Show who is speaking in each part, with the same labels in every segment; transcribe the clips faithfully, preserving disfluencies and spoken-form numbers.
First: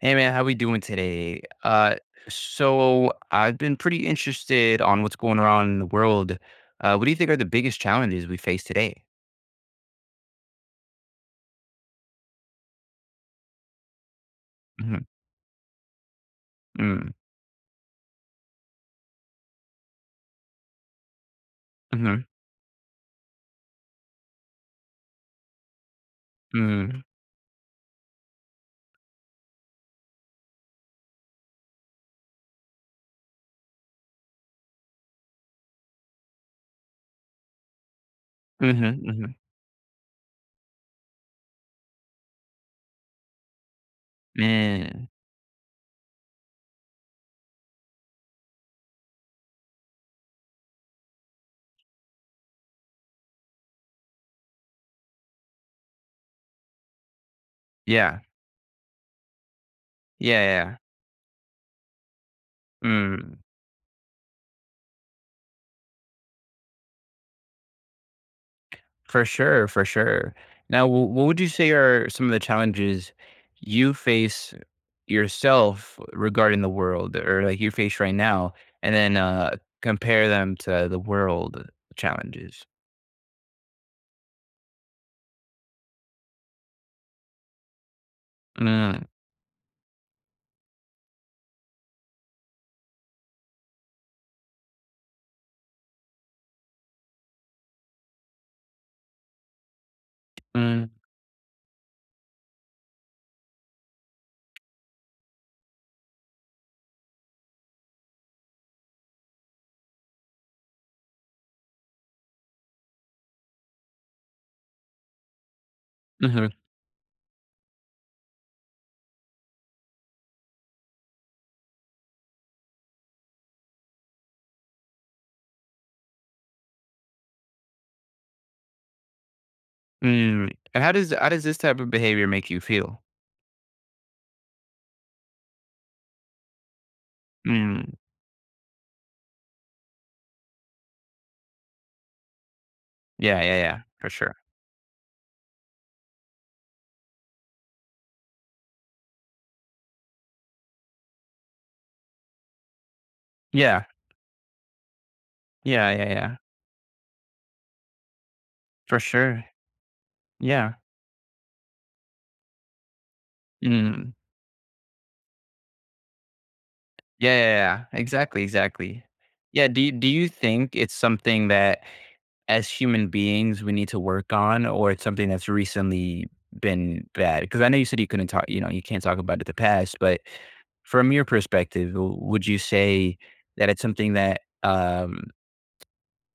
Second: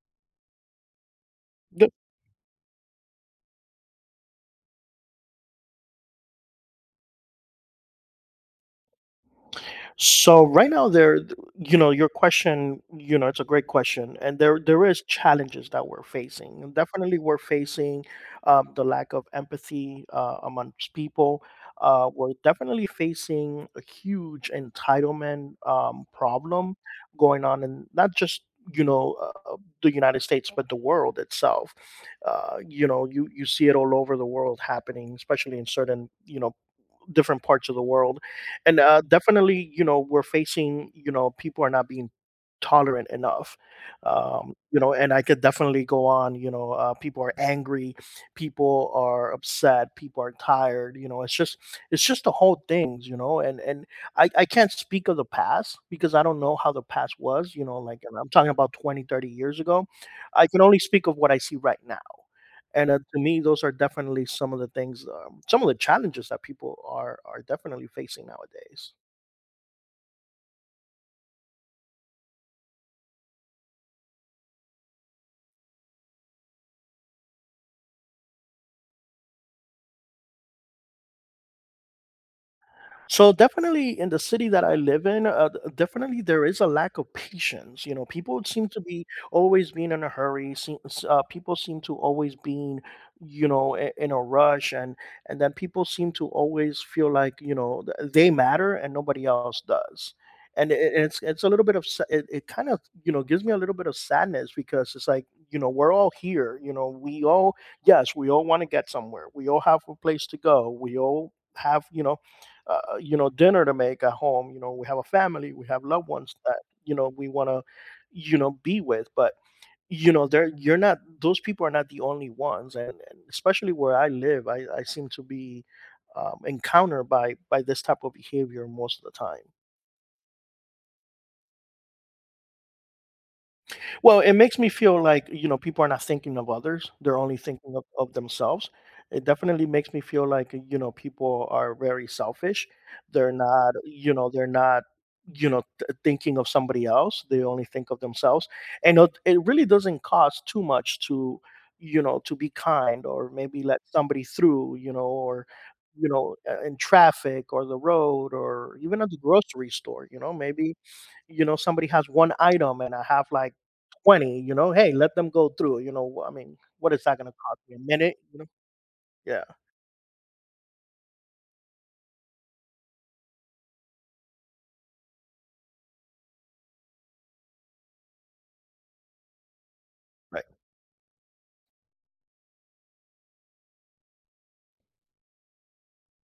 Speaker 1: Hey man, how we doing today?
Speaker 2: The-
Speaker 1: Uh, so I've been pretty interested on what's going on in the world. Uh, what do you think are the biggest challenges we face today?
Speaker 2: So right now, there you know your question, you know it's a great question. And there there is
Speaker 1: Mhm.
Speaker 2: challenges that we're facing, and
Speaker 1: Mm.
Speaker 2: definitely we're facing um, the lack of empathy uh, amongst people. Uh,
Speaker 1: Mhm.
Speaker 2: we're definitely facing a huge entitlement um, problem
Speaker 1: Mm.
Speaker 2: going on in not just you know uh, uh, the United States, but the world itself. Uh, you know, you you see it all over the world happening, especially in certain, you know, different parts of the world. And
Speaker 1: Mhm.
Speaker 2: uh,
Speaker 1: Mhm.
Speaker 2: definitely, you know, we're facing, you know, people are not being tolerant enough. Um you know,
Speaker 1: Man.
Speaker 2: and I could definitely go on, you know. Uh, people are angry, people are upset, people are tired. You know, it's just, it's just the whole things, you know. And and i i can't speak of the past because I don't know how the past was, you know, like. And
Speaker 1: Yeah,
Speaker 2: I'm talking about twenty, thirty years ago.
Speaker 1: yeah,
Speaker 2: I can
Speaker 1: yeah.
Speaker 2: only speak of what I see right now. And uh, to
Speaker 1: Mm,
Speaker 2: me, those are definitely some of the things, um, some of the challenges that people are are definitely facing nowadays.
Speaker 1: for sure, for sure. Now, wh- what would you say are some of the challenges you face yourself regarding the world, or like you face right now, and then uh, compare them to the world challenges?
Speaker 2: So definitely in the city that I live in, uh, th- definitely there is a lack of patience. You know, people seem to
Speaker 1: Mm.
Speaker 2: be always being in a hurry. Seems, uh, people seem to always being, you know, i- in a rush. and and then people seem to always feel like, you know, th- they matter and nobody else does. And it,
Speaker 1: Mm.
Speaker 2: it- it's it's a little bit of sa- it, it kind of, you know, gives me a little bit of sadness, because it's like, you know, we're all here. You know, we all, yes, we all want to get somewhere. We all have a place to go. We all have, you know, uh, uh, you know, dinner to make at home. You know, we have a family, we have loved ones
Speaker 1: Mhm.
Speaker 2: that, you know, we want to, you know, be with. But you know, they're, you're not. Those people are not the only ones. And, and especially where I live, I, I seem to be um, encountered by by this type of behavior most of the time.
Speaker 1: Mm, and how does how does this type of behavior make you feel?
Speaker 2: Well, it makes me feel like, you know, people are not thinking of others. They're only thinking of,
Speaker 1: Mm,
Speaker 2: of themselves. It definitely makes me feel like, you know, people are very selfish. They're
Speaker 1: yeah, yeah,
Speaker 2: not,
Speaker 1: yeah, for
Speaker 2: you know,
Speaker 1: sure.
Speaker 2: they're not, you know, th- thinking of somebody else. They only think of themselves. And it, it really doesn't cost too much to, you know, to be kind, or maybe let
Speaker 1: Yeah,
Speaker 2: somebody through, you know, or,
Speaker 1: yeah, yeah,
Speaker 2: you
Speaker 1: yeah,
Speaker 2: know, uh, in traffic or the road, or
Speaker 1: for
Speaker 2: even at the
Speaker 1: sure.
Speaker 2: grocery store. You know,
Speaker 1: Yeah.
Speaker 2: maybe, you know, somebody has one item and I have like
Speaker 1: Mm,
Speaker 2: twenty, you know. Hey, let them go through, you know. I mean, what is that gonna
Speaker 1: yeah,
Speaker 2: cost me, a
Speaker 1: yeah, yeah,
Speaker 2: minute, you
Speaker 1: exactly,
Speaker 2: know?
Speaker 1: exactly.
Speaker 2: Yeah,
Speaker 1: Yeah, do you do you think it's something that as human beings we need to work on, or it's something that's recently been bad? Because I know you said you couldn't talk, you know, you can't talk about it the past, but
Speaker 2: right.
Speaker 1: from your perspective, w- would you say that it's something that um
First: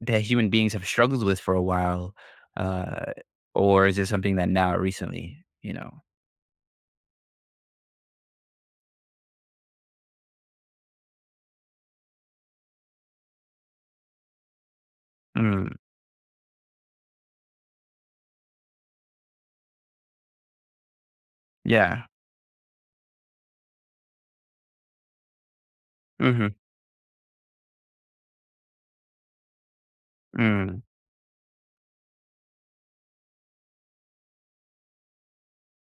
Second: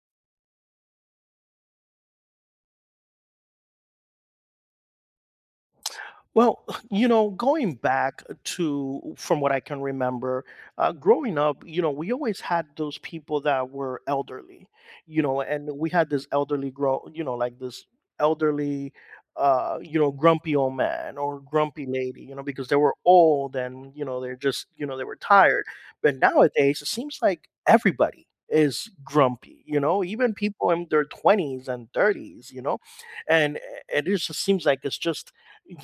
Speaker 1: that human beings have struggled with for a while, uh, or is it something that now recently, you know?
Speaker 2: Well, you know, going back to, from what I can remember, uh, growing up, you know, we always had those people that were elderly. You know,
Speaker 1: Mm,
Speaker 2: and we had this elderly grow, you know, like this elderly, uh, you know, grumpy old man or grumpy
Speaker 1: yeah.
Speaker 2: lady, you know, because they were old, and you know, they're just, you know, they were tired. But
Speaker 1: Mhm.
Speaker 2: nowadays, it seems like everybody is grumpy, you know, even people
Speaker 1: Mm,
Speaker 2: in their twenties and thirties, you know. And eh, it just seems like it's just,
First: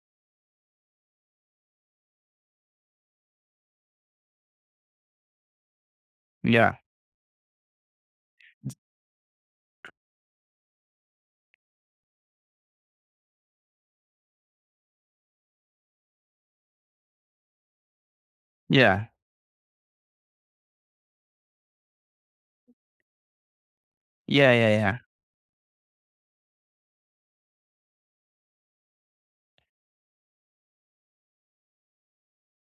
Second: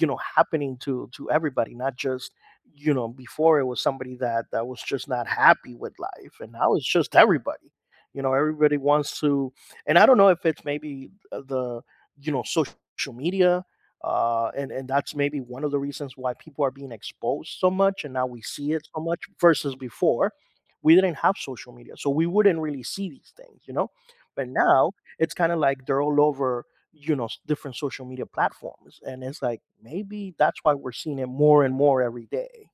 Speaker 2: you know, happening to to everybody, not just, you know. Before it was somebody that that was just not happy with life, and now
Speaker 1: yeah.
Speaker 2: it's just everybody, you know. Everybody wants to, and I don't know if it's maybe the, you know, social media. Uh and and that's maybe one of the reasons why people are being exposed so much, and now we see it so
Speaker 1: Yeah.
Speaker 2: much versus before. We didn't have social media, so we wouldn't really see these things, you know. But
Speaker 1: Yeah, yeah,
Speaker 2: now
Speaker 1: yeah.
Speaker 2: it's kind of like they're all over, you know, s- different social media platforms, and it's like, maybe that's why we're seeing it more and more every day.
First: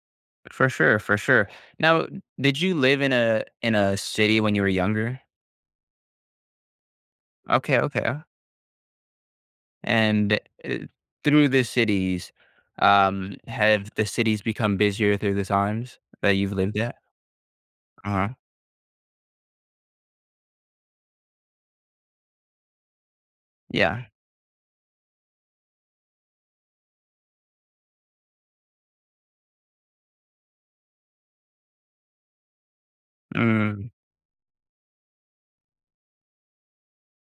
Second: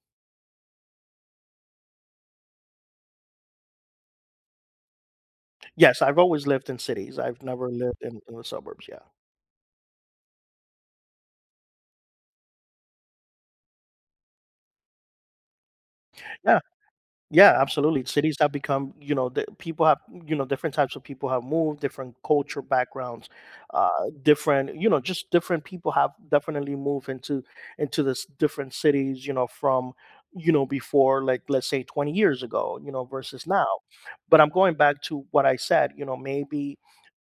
Speaker 1: For sure, for sure. Now, did you live in a in a city when you were younger?
Speaker 2: Yes, I've always lived in cities. I've never
Speaker 1: Okay,
Speaker 2: lived in,
Speaker 1: okay.
Speaker 2: in the suburbs. Yeah.
Speaker 1: And uh, through the cities, um, have the cities become busier through the times that you've
Speaker 2: Yeah,
Speaker 1: lived at?
Speaker 2: yeah, absolutely,
Speaker 1: Uh huh.
Speaker 2: cities have become, you know, the, people have, you know, different types of people have moved, different culture backgrounds. uh
Speaker 1: Yeah.
Speaker 2: Different, you know, just different people have definitely moved into into this different cities, you know, from, you know, before, like let's say twenty years ago, you know, versus now.
Speaker 1: Mm.
Speaker 2: But I'm going back to what I said, you know, maybe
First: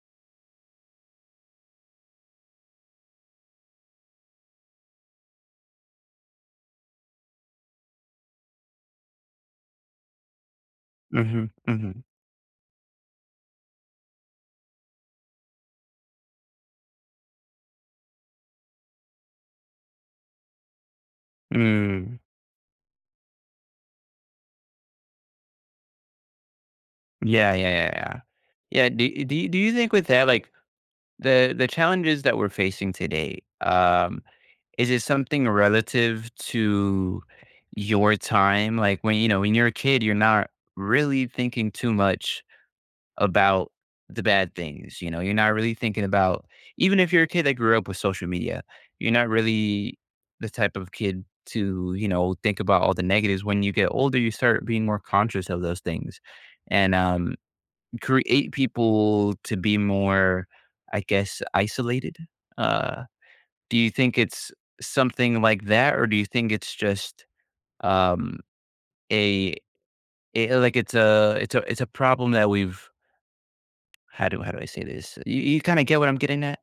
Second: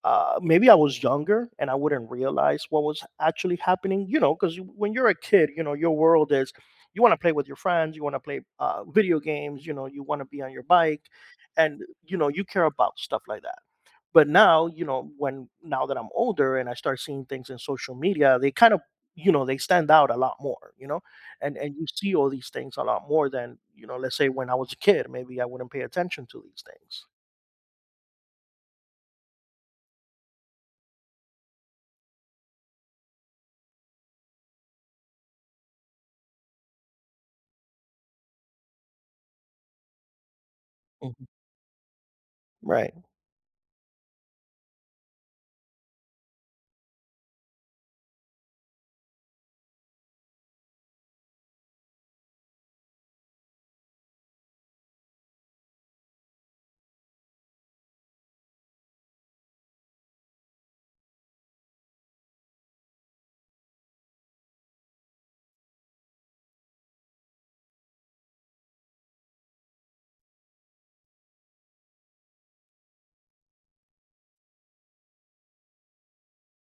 Speaker 2: uh, maybe I was younger and I wouldn't realize what was actually happening, you know, because when you're a kid, you know, your world is, you want to play with your friends, you want to play, uh, video games, you know, you want to be on your bike,
Speaker 1: Mhm.
Speaker 2: and
Speaker 1: Mhm.
Speaker 2: you know, you care about stuff like that. But now, you know, when, now that I'm older and I start seeing things in social media, they kind of, you know, they stand out a lot more, you know. And and you see
Speaker 1: Mm.
Speaker 2: all these things a lot more than, you know, let's say when I was a kid, maybe I wouldn't pay attention to these things.
Speaker 1: Yeah, yeah, yeah, yeah. Yeah, do do you do you think with that, like, the the challenges that we're facing today, um, is it something relative to your time? Like, when, you know, when you're a kid, you're not
Speaker 2: Mhm.
Speaker 1: really thinking too much
Speaker 2: Right.
Speaker 1: about the bad things, you know? You're not really thinking about, even if you're a kid that grew up with social media, you're not really the type of kid to, you know, think about all the negatives. When you get older, you start being more conscious of those things, and, um create people to be more, I guess, isolated? Uh, do you think it's something like that, or do you think it's just um, a, a like it's a it's a it's a problem that we've, how do how do I say this? You, you kind of get what I'm getting at.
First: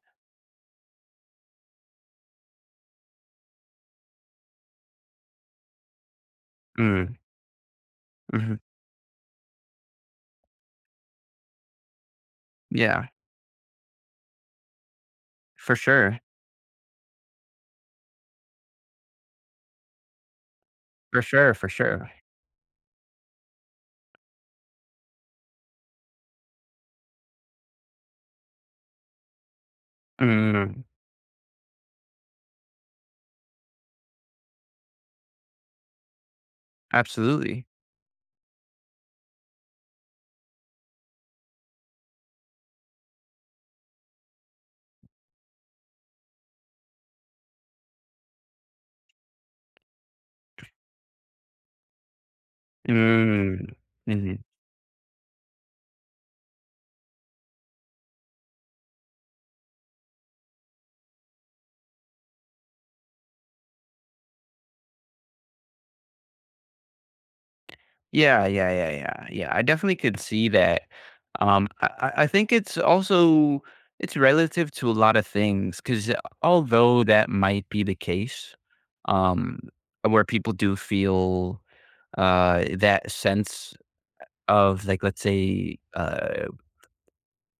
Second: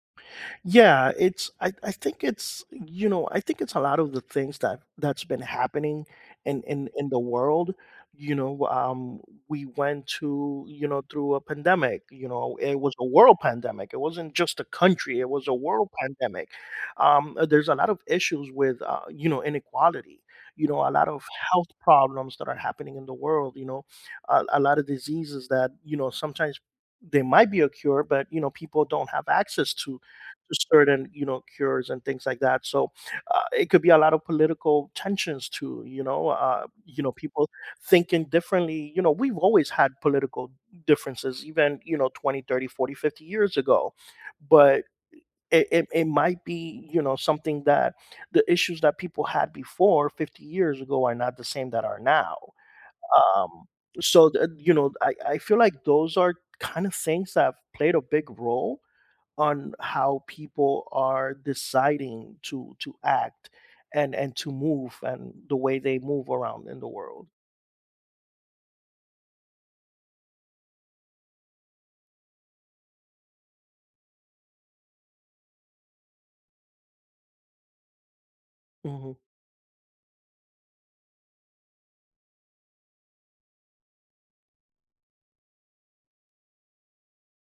Speaker 2: Yeah, it's, I, I think it's, you know, I think it's a lot of the things that that's been happening in in in
Speaker 1: Mm.
Speaker 2: the world. You
Speaker 1: Hmm.
Speaker 2: know, um we went to, you know, through a pandemic. You know, it was a
Speaker 1: Yeah,
Speaker 2: world pandemic. It wasn't just a country, it was a
Speaker 1: for
Speaker 2: world
Speaker 1: sure,
Speaker 2: pandemic. Um uh, there's a lot of issues with, uh, you know, inequality. You know, a lot
Speaker 1: for
Speaker 2: of
Speaker 1: sure,
Speaker 2: health
Speaker 1: for sure.
Speaker 2: problems that are happening in the world, you know. A, a lot of diseases that, you know, sometimes there might be a cure, but, you know, people don't have access to
Speaker 1: Mm,
Speaker 2: certain, you know, cures and things like that. So uh, it could be a lot of political tensions too, you know. Uh, you know, people
Speaker 1: absolutely.
Speaker 2: thinking differently, you know. We've always had political differences, even, you know, twenty, thirty, forty, fifty years ago. But it, it, it might be, you know, something that. The issues that people had before fifty years ago are not the same that are now.
Speaker 1: Mm.
Speaker 2: um, so
Speaker 1: Mhm.
Speaker 2: th- you know, I, I feel like those are kind of things that have played a big role on how people are deciding to to act, and and to move, and the way they move around in the world.
Speaker 1: Yeah, yeah, yeah, yeah, yeah. I definitely could see that. Um, I, I I think it's also, it's relative to a lot of things because although that might be the case,
Speaker 2: Mhm.
Speaker 1: um, where people do feel uh, that sense of, like, let's say, uh,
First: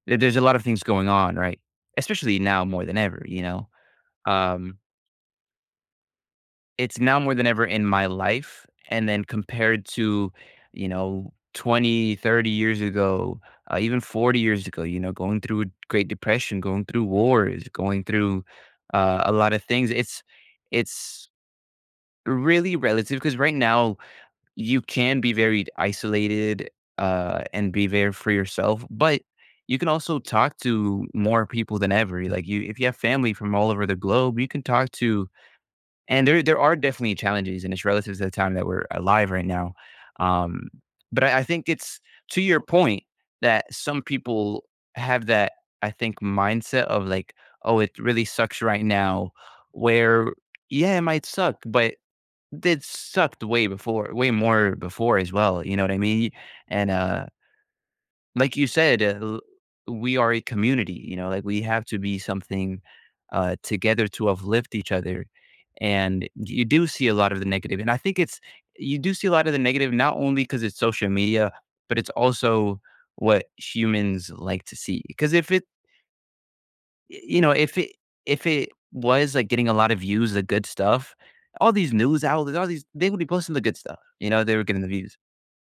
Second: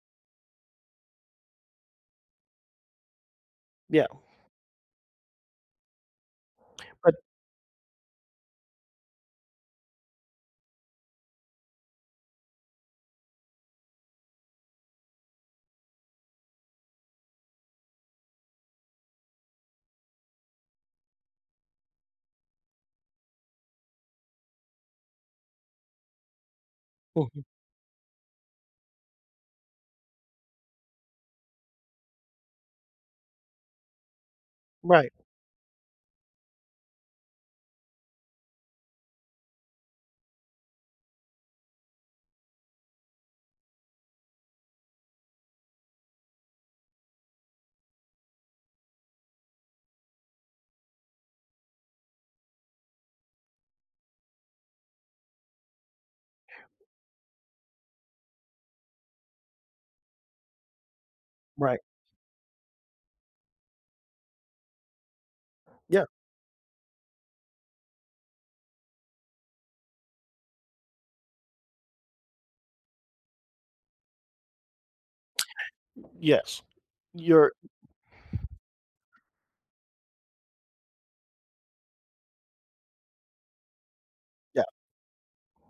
Speaker 1: there- there's a lot of things going on, right? Especially now more than ever, you know.
Speaker 2: Yeah,
Speaker 1: Um, It's
Speaker 2: but
Speaker 1: now more than ever in my life, and then compared to, you know, twenty, thirty years ago, uh, even forty years ago, you know, going through Great Depression, going through wars, going through, uh, a lot of things. It's it's really relative because right now you can be very isolated, uh,
Speaker 2: Mhm.
Speaker 1: and be there for yourself, but you can also talk to more people than ever. Like, you, if you have family from all over the globe, you can talk
Speaker 2: Right,
Speaker 1: to, and there there are definitely challenges, and it's relative to the time that we're alive right now. Um, but I, I think it's, to your point, that some people have that, I think, mindset of like, oh, it really sucks right now. Where, yeah, it might suck, but it sucked way before, way more before as well. You know what I mean? And uh like you said, uh, l- we are a community, you know, like we
Speaker 2: right.
Speaker 1: have to be something uh, together to uplift each other.
Speaker 2: Yeah.
Speaker 1: And you do see a lot of the negative. And I think it's, you do see a lot of the negative, not only because it's social media, but it's also what humans like to see. Because if it,
Speaker 2: Yes.
Speaker 1: you know,
Speaker 2: You're
Speaker 1: if it, if it was like getting a lot of views, the good stuff, all these news outlets, all these, they would be posting the good stuff. You know, they were getting the views,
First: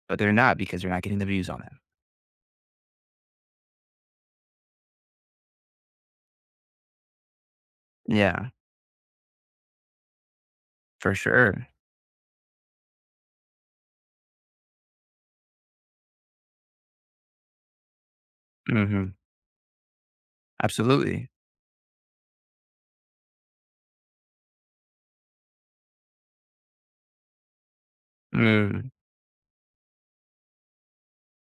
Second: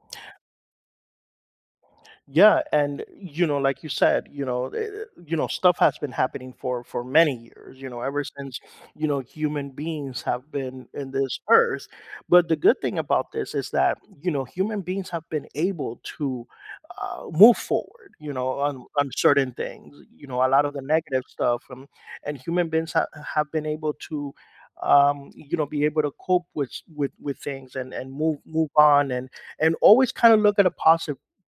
Speaker 1: but they're not because they're not getting the views on them.
Speaker 2: Yeah, and you know, like you said, you know, eh, you know, stuff has been happening for for many years. You know, ever
Speaker 1: Yeah,
Speaker 2: since, you know, human beings have been in
Speaker 1: for
Speaker 2: this
Speaker 1: sure.
Speaker 2: earth. But the good thing about this is that, you know, human beings have been able to, uh, move forward. You know, on
Speaker 1: Hmm.
Speaker 2: on certain things. You know, a lot of the negative
Speaker 1: Absolutely.
Speaker 2: stuff, um, and human beings ha- have been able to um you know, be able to cope with with with things, and and move, move
Speaker 1: Mm.
Speaker 2: on, and and always kind of look at a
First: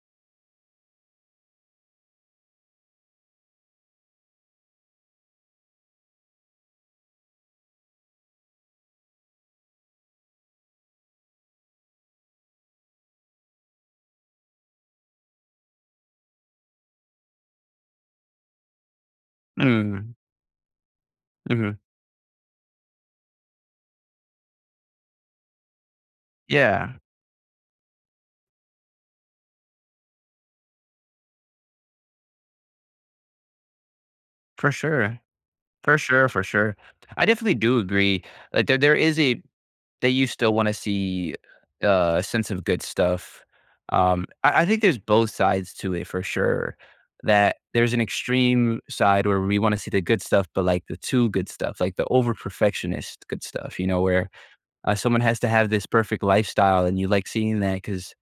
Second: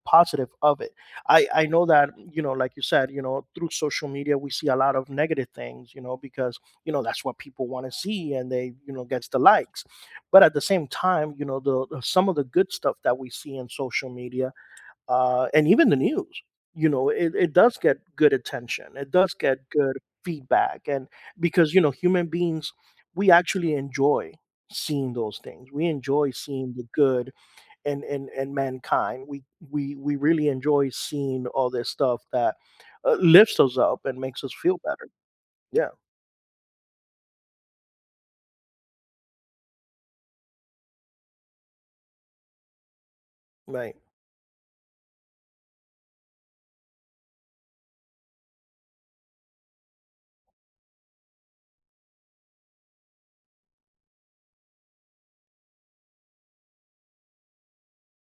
Speaker 2: positive of it. I i know that, you know, like you said, you know, through social media we see a lot of negative things, you know, because, you know, that's what people want to see, and they, you know, gets the likes. But at the same time, you know, the, the- some of the good stuff that we see in social media, uh and even the news, you know, it, it does get good attention, it does get good
Speaker 1: Mm.
Speaker 2: feedback. And because,
Speaker 1: Mhm.
Speaker 2: you know, human beings, we actually enjoy seeing those things, we enjoy seeing the
Speaker 1: Yeah,
Speaker 2: good and and and mankind. We we we really enjoy seeing all this stuff that uh, lifts us up and makes us
Speaker 1: for
Speaker 2: feel better.
Speaker 1: sure.
Speaker 2: Yeah,
Speaker 1: For sure, for sure. I definitely do agree. Like, there there is a that you still wanna see, uh, a sense of good stuff.
Speaker 2: right,
Speaker 1: Um, I I think there's both sides to it for sure, that there's an extreme side where we wanna see the good stuff, but, like, the too good stuff, like, the over perfectionist good stuff, you know, where, Uh, someone has to have this perfect lifestyle, and you like seeing that because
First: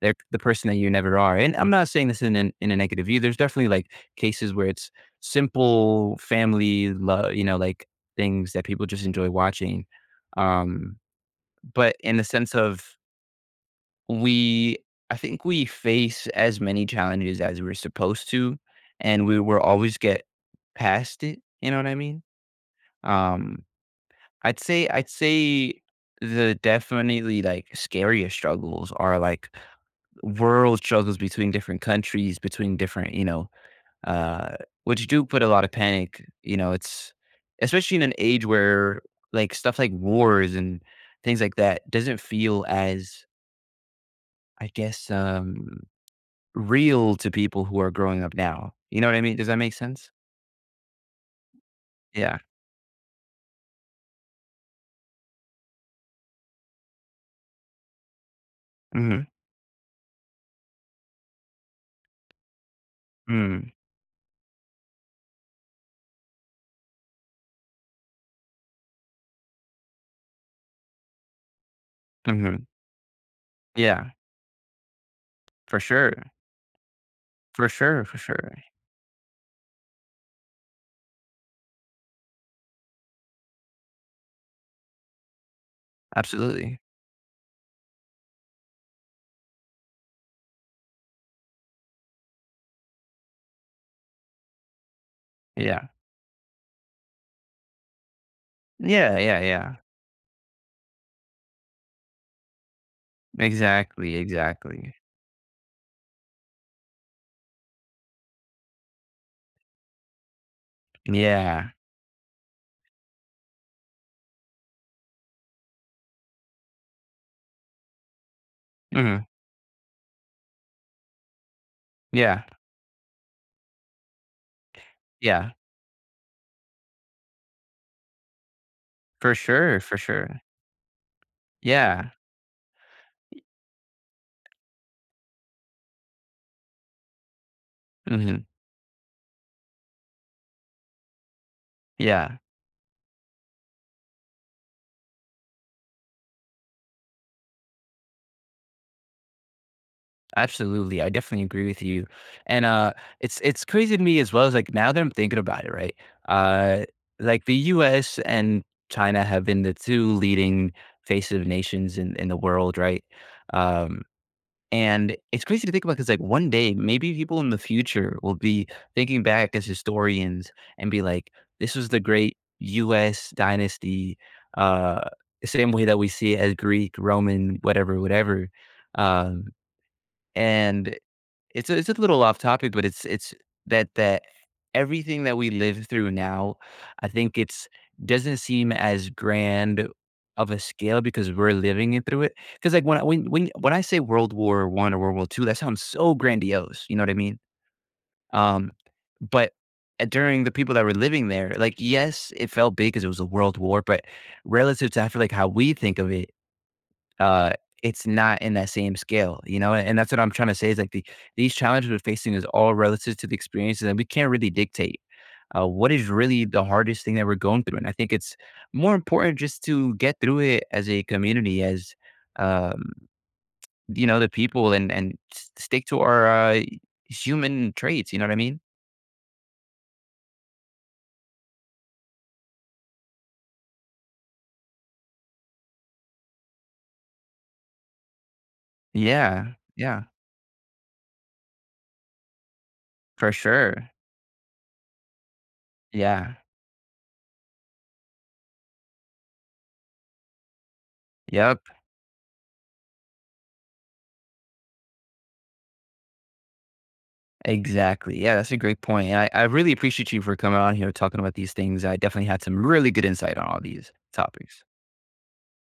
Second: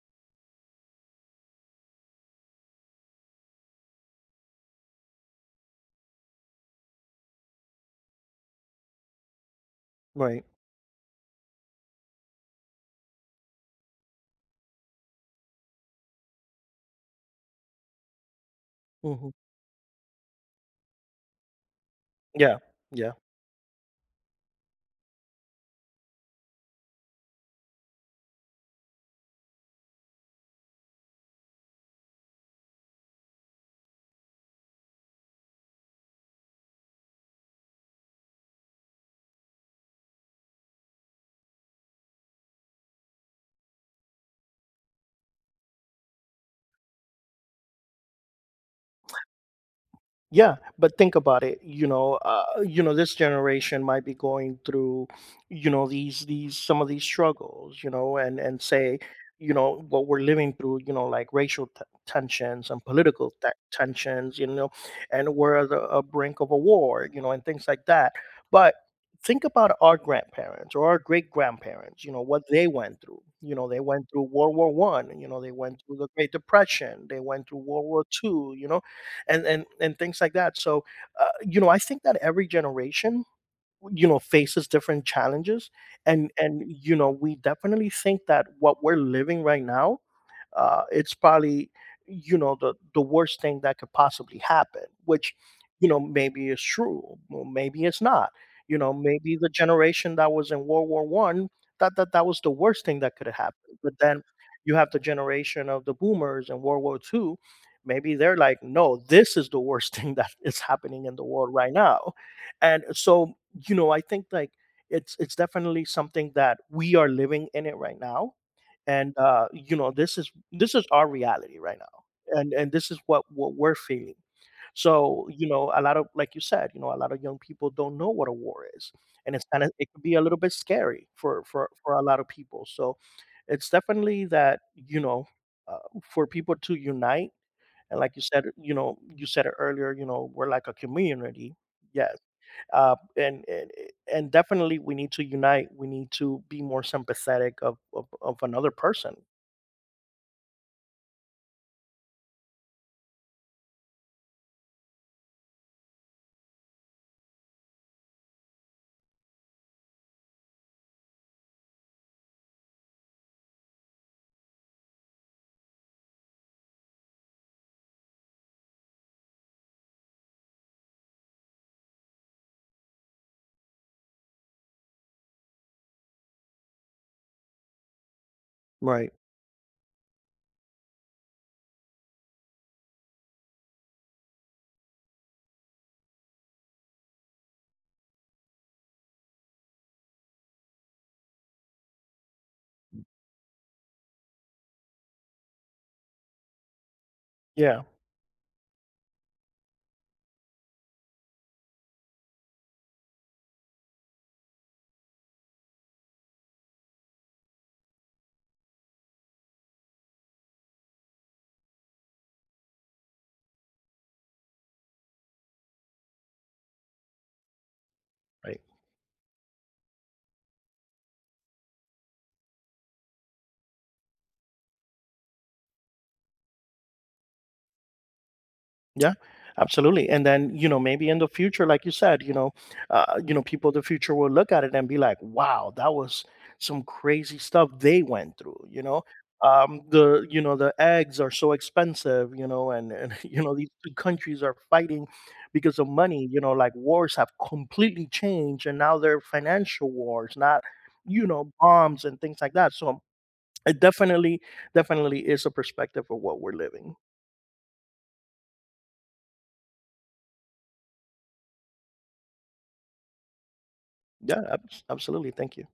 Speaker 1: they're the person that you never are. And I'm not saying this in an, in a negative view. There's definitely like cases where it's simple family love, you know, like things that people just enjoy watching.
Speaker 2: right.
Speaker 1: Um, but in the sense of we, I think we face as many challenges as we're supposed to, and
Speaker 2: Hmm.
Speaker 1: we will always get past it. You know what I mean?
Speaker 2: Yeah, yeah.
Speaker 1: Um, I'd say I'd say the, definitely, like, scarier struggles are, like, world struggles between different countries, between different, you know, uh which do put a lot of panic, you know, it's especially in an age where, like, stuff like wars and things like that doesn't feel as, I guess, um, real to people who are growing up now. You know what I mean? Does that make sense?
Speaker 2: Yeah, but think about it. You know,
Speaker 1: Yeah.
Speaker 2: uh, you know, this generation might be going through, you know, these these some of these struggles. You know, and and say,
Speaker 1: Mhm.
Speaker 2: you know, what we're living through. You know, like racial t- tensions and political t-
Speaker 1: Mm.
Speaker 2: tensions. You know, and we're at the a brink of a war. You know, and things like that. But think about our grandparents or our great grandparents. You know, what
Speaker 1: Mhm.
Speaker 2: they went through. You know, they went
Speaker 1: Yeah.
Speaker 2: through World War One. You know, they
Speaker 1: For
Speaker 2: went through the
Speaker 1: sure.
Speaker 2: Great Depression. They went through
Speaker 1: For
Speaker 2: World
Speaker 1: sure,
Speaker 2: War
Speaker 1: for sure.
Speaker 2: Two. You know, and and and things like that. So, uh, you know, I think that every generation, you know, faces different challenges. And and
Speaker 1: Absolutely.
Speaker 2: you know, we definitely think that what we're living right now, uh, it's probably, you know, the the worst thing that could possibly happen. Which,
Speaker 1: Yeah.
Speaker 2: you know, maybe is true, or maybe it's not, you know.
Speaker 1: Yeah,
Speaker 2: Maybe
Speaker 1: yeah,
Speaker 2: the
Speaker 1: yeah.
Speaker 2: generation that was in World War One, that, that that was the worst thing that could have happened. But
Speaker 1: Exactly,
Speaker 2: then you have
Speaker 1: exactly.
Speaker 2: the generation of the boomers in World War Two. Maybe they're like, no, this is the worst thing that is happening in the world
Speaker 1: Yeah.
Speaker 2: right now. And so, you know, I think like, it's it's definitely something that we are living in it right now. And
Speaker 1: Mhm.
Speaker 2: uh, you know, this is this is our reality right now.
Speaker 1: Yeah,
Speaker 2: and and this is what what we're feeling. So, you
Speaker 1: yeah.
Speaker 2: know, a lot of, like you said, you know, a lot of young people don't know what a war is.
Speaker 1: For
Speaker 2: And it's kind of,
Speaker 1: sure,
Speaker 2: it
Speaker 1: for
Speaker 2: could be a little
Speaker 1: sure.
Speaker 2: bit scary for for for a
Speaker 1: Yeah.
Speaker 2: lot of people. So it's definitely that, you know, uh, for people to unite. And like you
Speaker 1: Mhm.
Speaker 2: said, you know, you said it earlier, you know, we're like a community. Yes.
Speaker 1: Yeah.
Speaker 2: Uh, and, and and definitely we need to unite, we need to be more sympathetic of, of, of another person.
Speaker 1: Absolutely, I definitely agree with you, and, uh, it's it's crazy to me as well as, like, now that I'm thinking about it, right, uh, like, the U S and China have been the two leading face of nations in in the world, right? Um And it's crazy to think about because, like, one day, maybe people in the future will be thinking back as historians and be like, this was the great U S dynasty, uh, same way that we see it as Greek, Roman, whatever, whatever.
Speaker 2: Right.
Speaker 1: Um, and it's a it's a little off topic, but it's it's that that everything that we live through now, I think it's, doesn't seem as grand of a scale because we're living it through it. Because like, when I when when when I say World War One or World War Two, that sounds so grandiose, you know what I mean?
Speaker 2: Yeah.
Speaker 1: Um, but, uh, during the people that were living there, like, yes, it felt big because it was a world war, but relative to, I feel like, how we think of it, uh, it's not in that same scale, you know? And that's what I'm trying to say is like, the, these challenges we're facing is all relative to the experiences, and we can't really dictate uh, what is really the hardest thing that we're going through. And I think it's
Speaker 2: Right.
Speaker 1: more important just to get through it as a community, as, um, you know, the people, and, and s- stick to our uh, human traits. You know what I mean?
Speaker 2: Yeah. Absolutely. And then, you know, maybe in the future, like you said, you know, uh, you know, people in the future will look at it and be like, wow, that was some crazy stuff they went through, you know.
Speaker 1: Yeah.
Speaker 2: Um,
Speaker 1: Yeah.
Speaker 2: the, you know, the eggs are so expensive, you know, and, and
Speaker 1: For
Speaker 2: you know, these
Speaker 1: sure.
Speaker 2: two countries are fighting because of money.
Speaker 1: Yeah.
Speaker 2: You know, like, wars have completely changed, and now they're financial wars, not, you know,
Speaker 1: Yep.
Speaker 2: bombs and things like that. So it definitely, definitely is a perspective of what we're living.
Speaker 1: Exactly. Yeah, that's a great point. And I, I really appreciate you for coming on here talking about these things. I definitely had some really good insight on all these
Speaker 2: Yeah,
Speaker 1: topics.
Speaker 2: abs absolutely, thank you.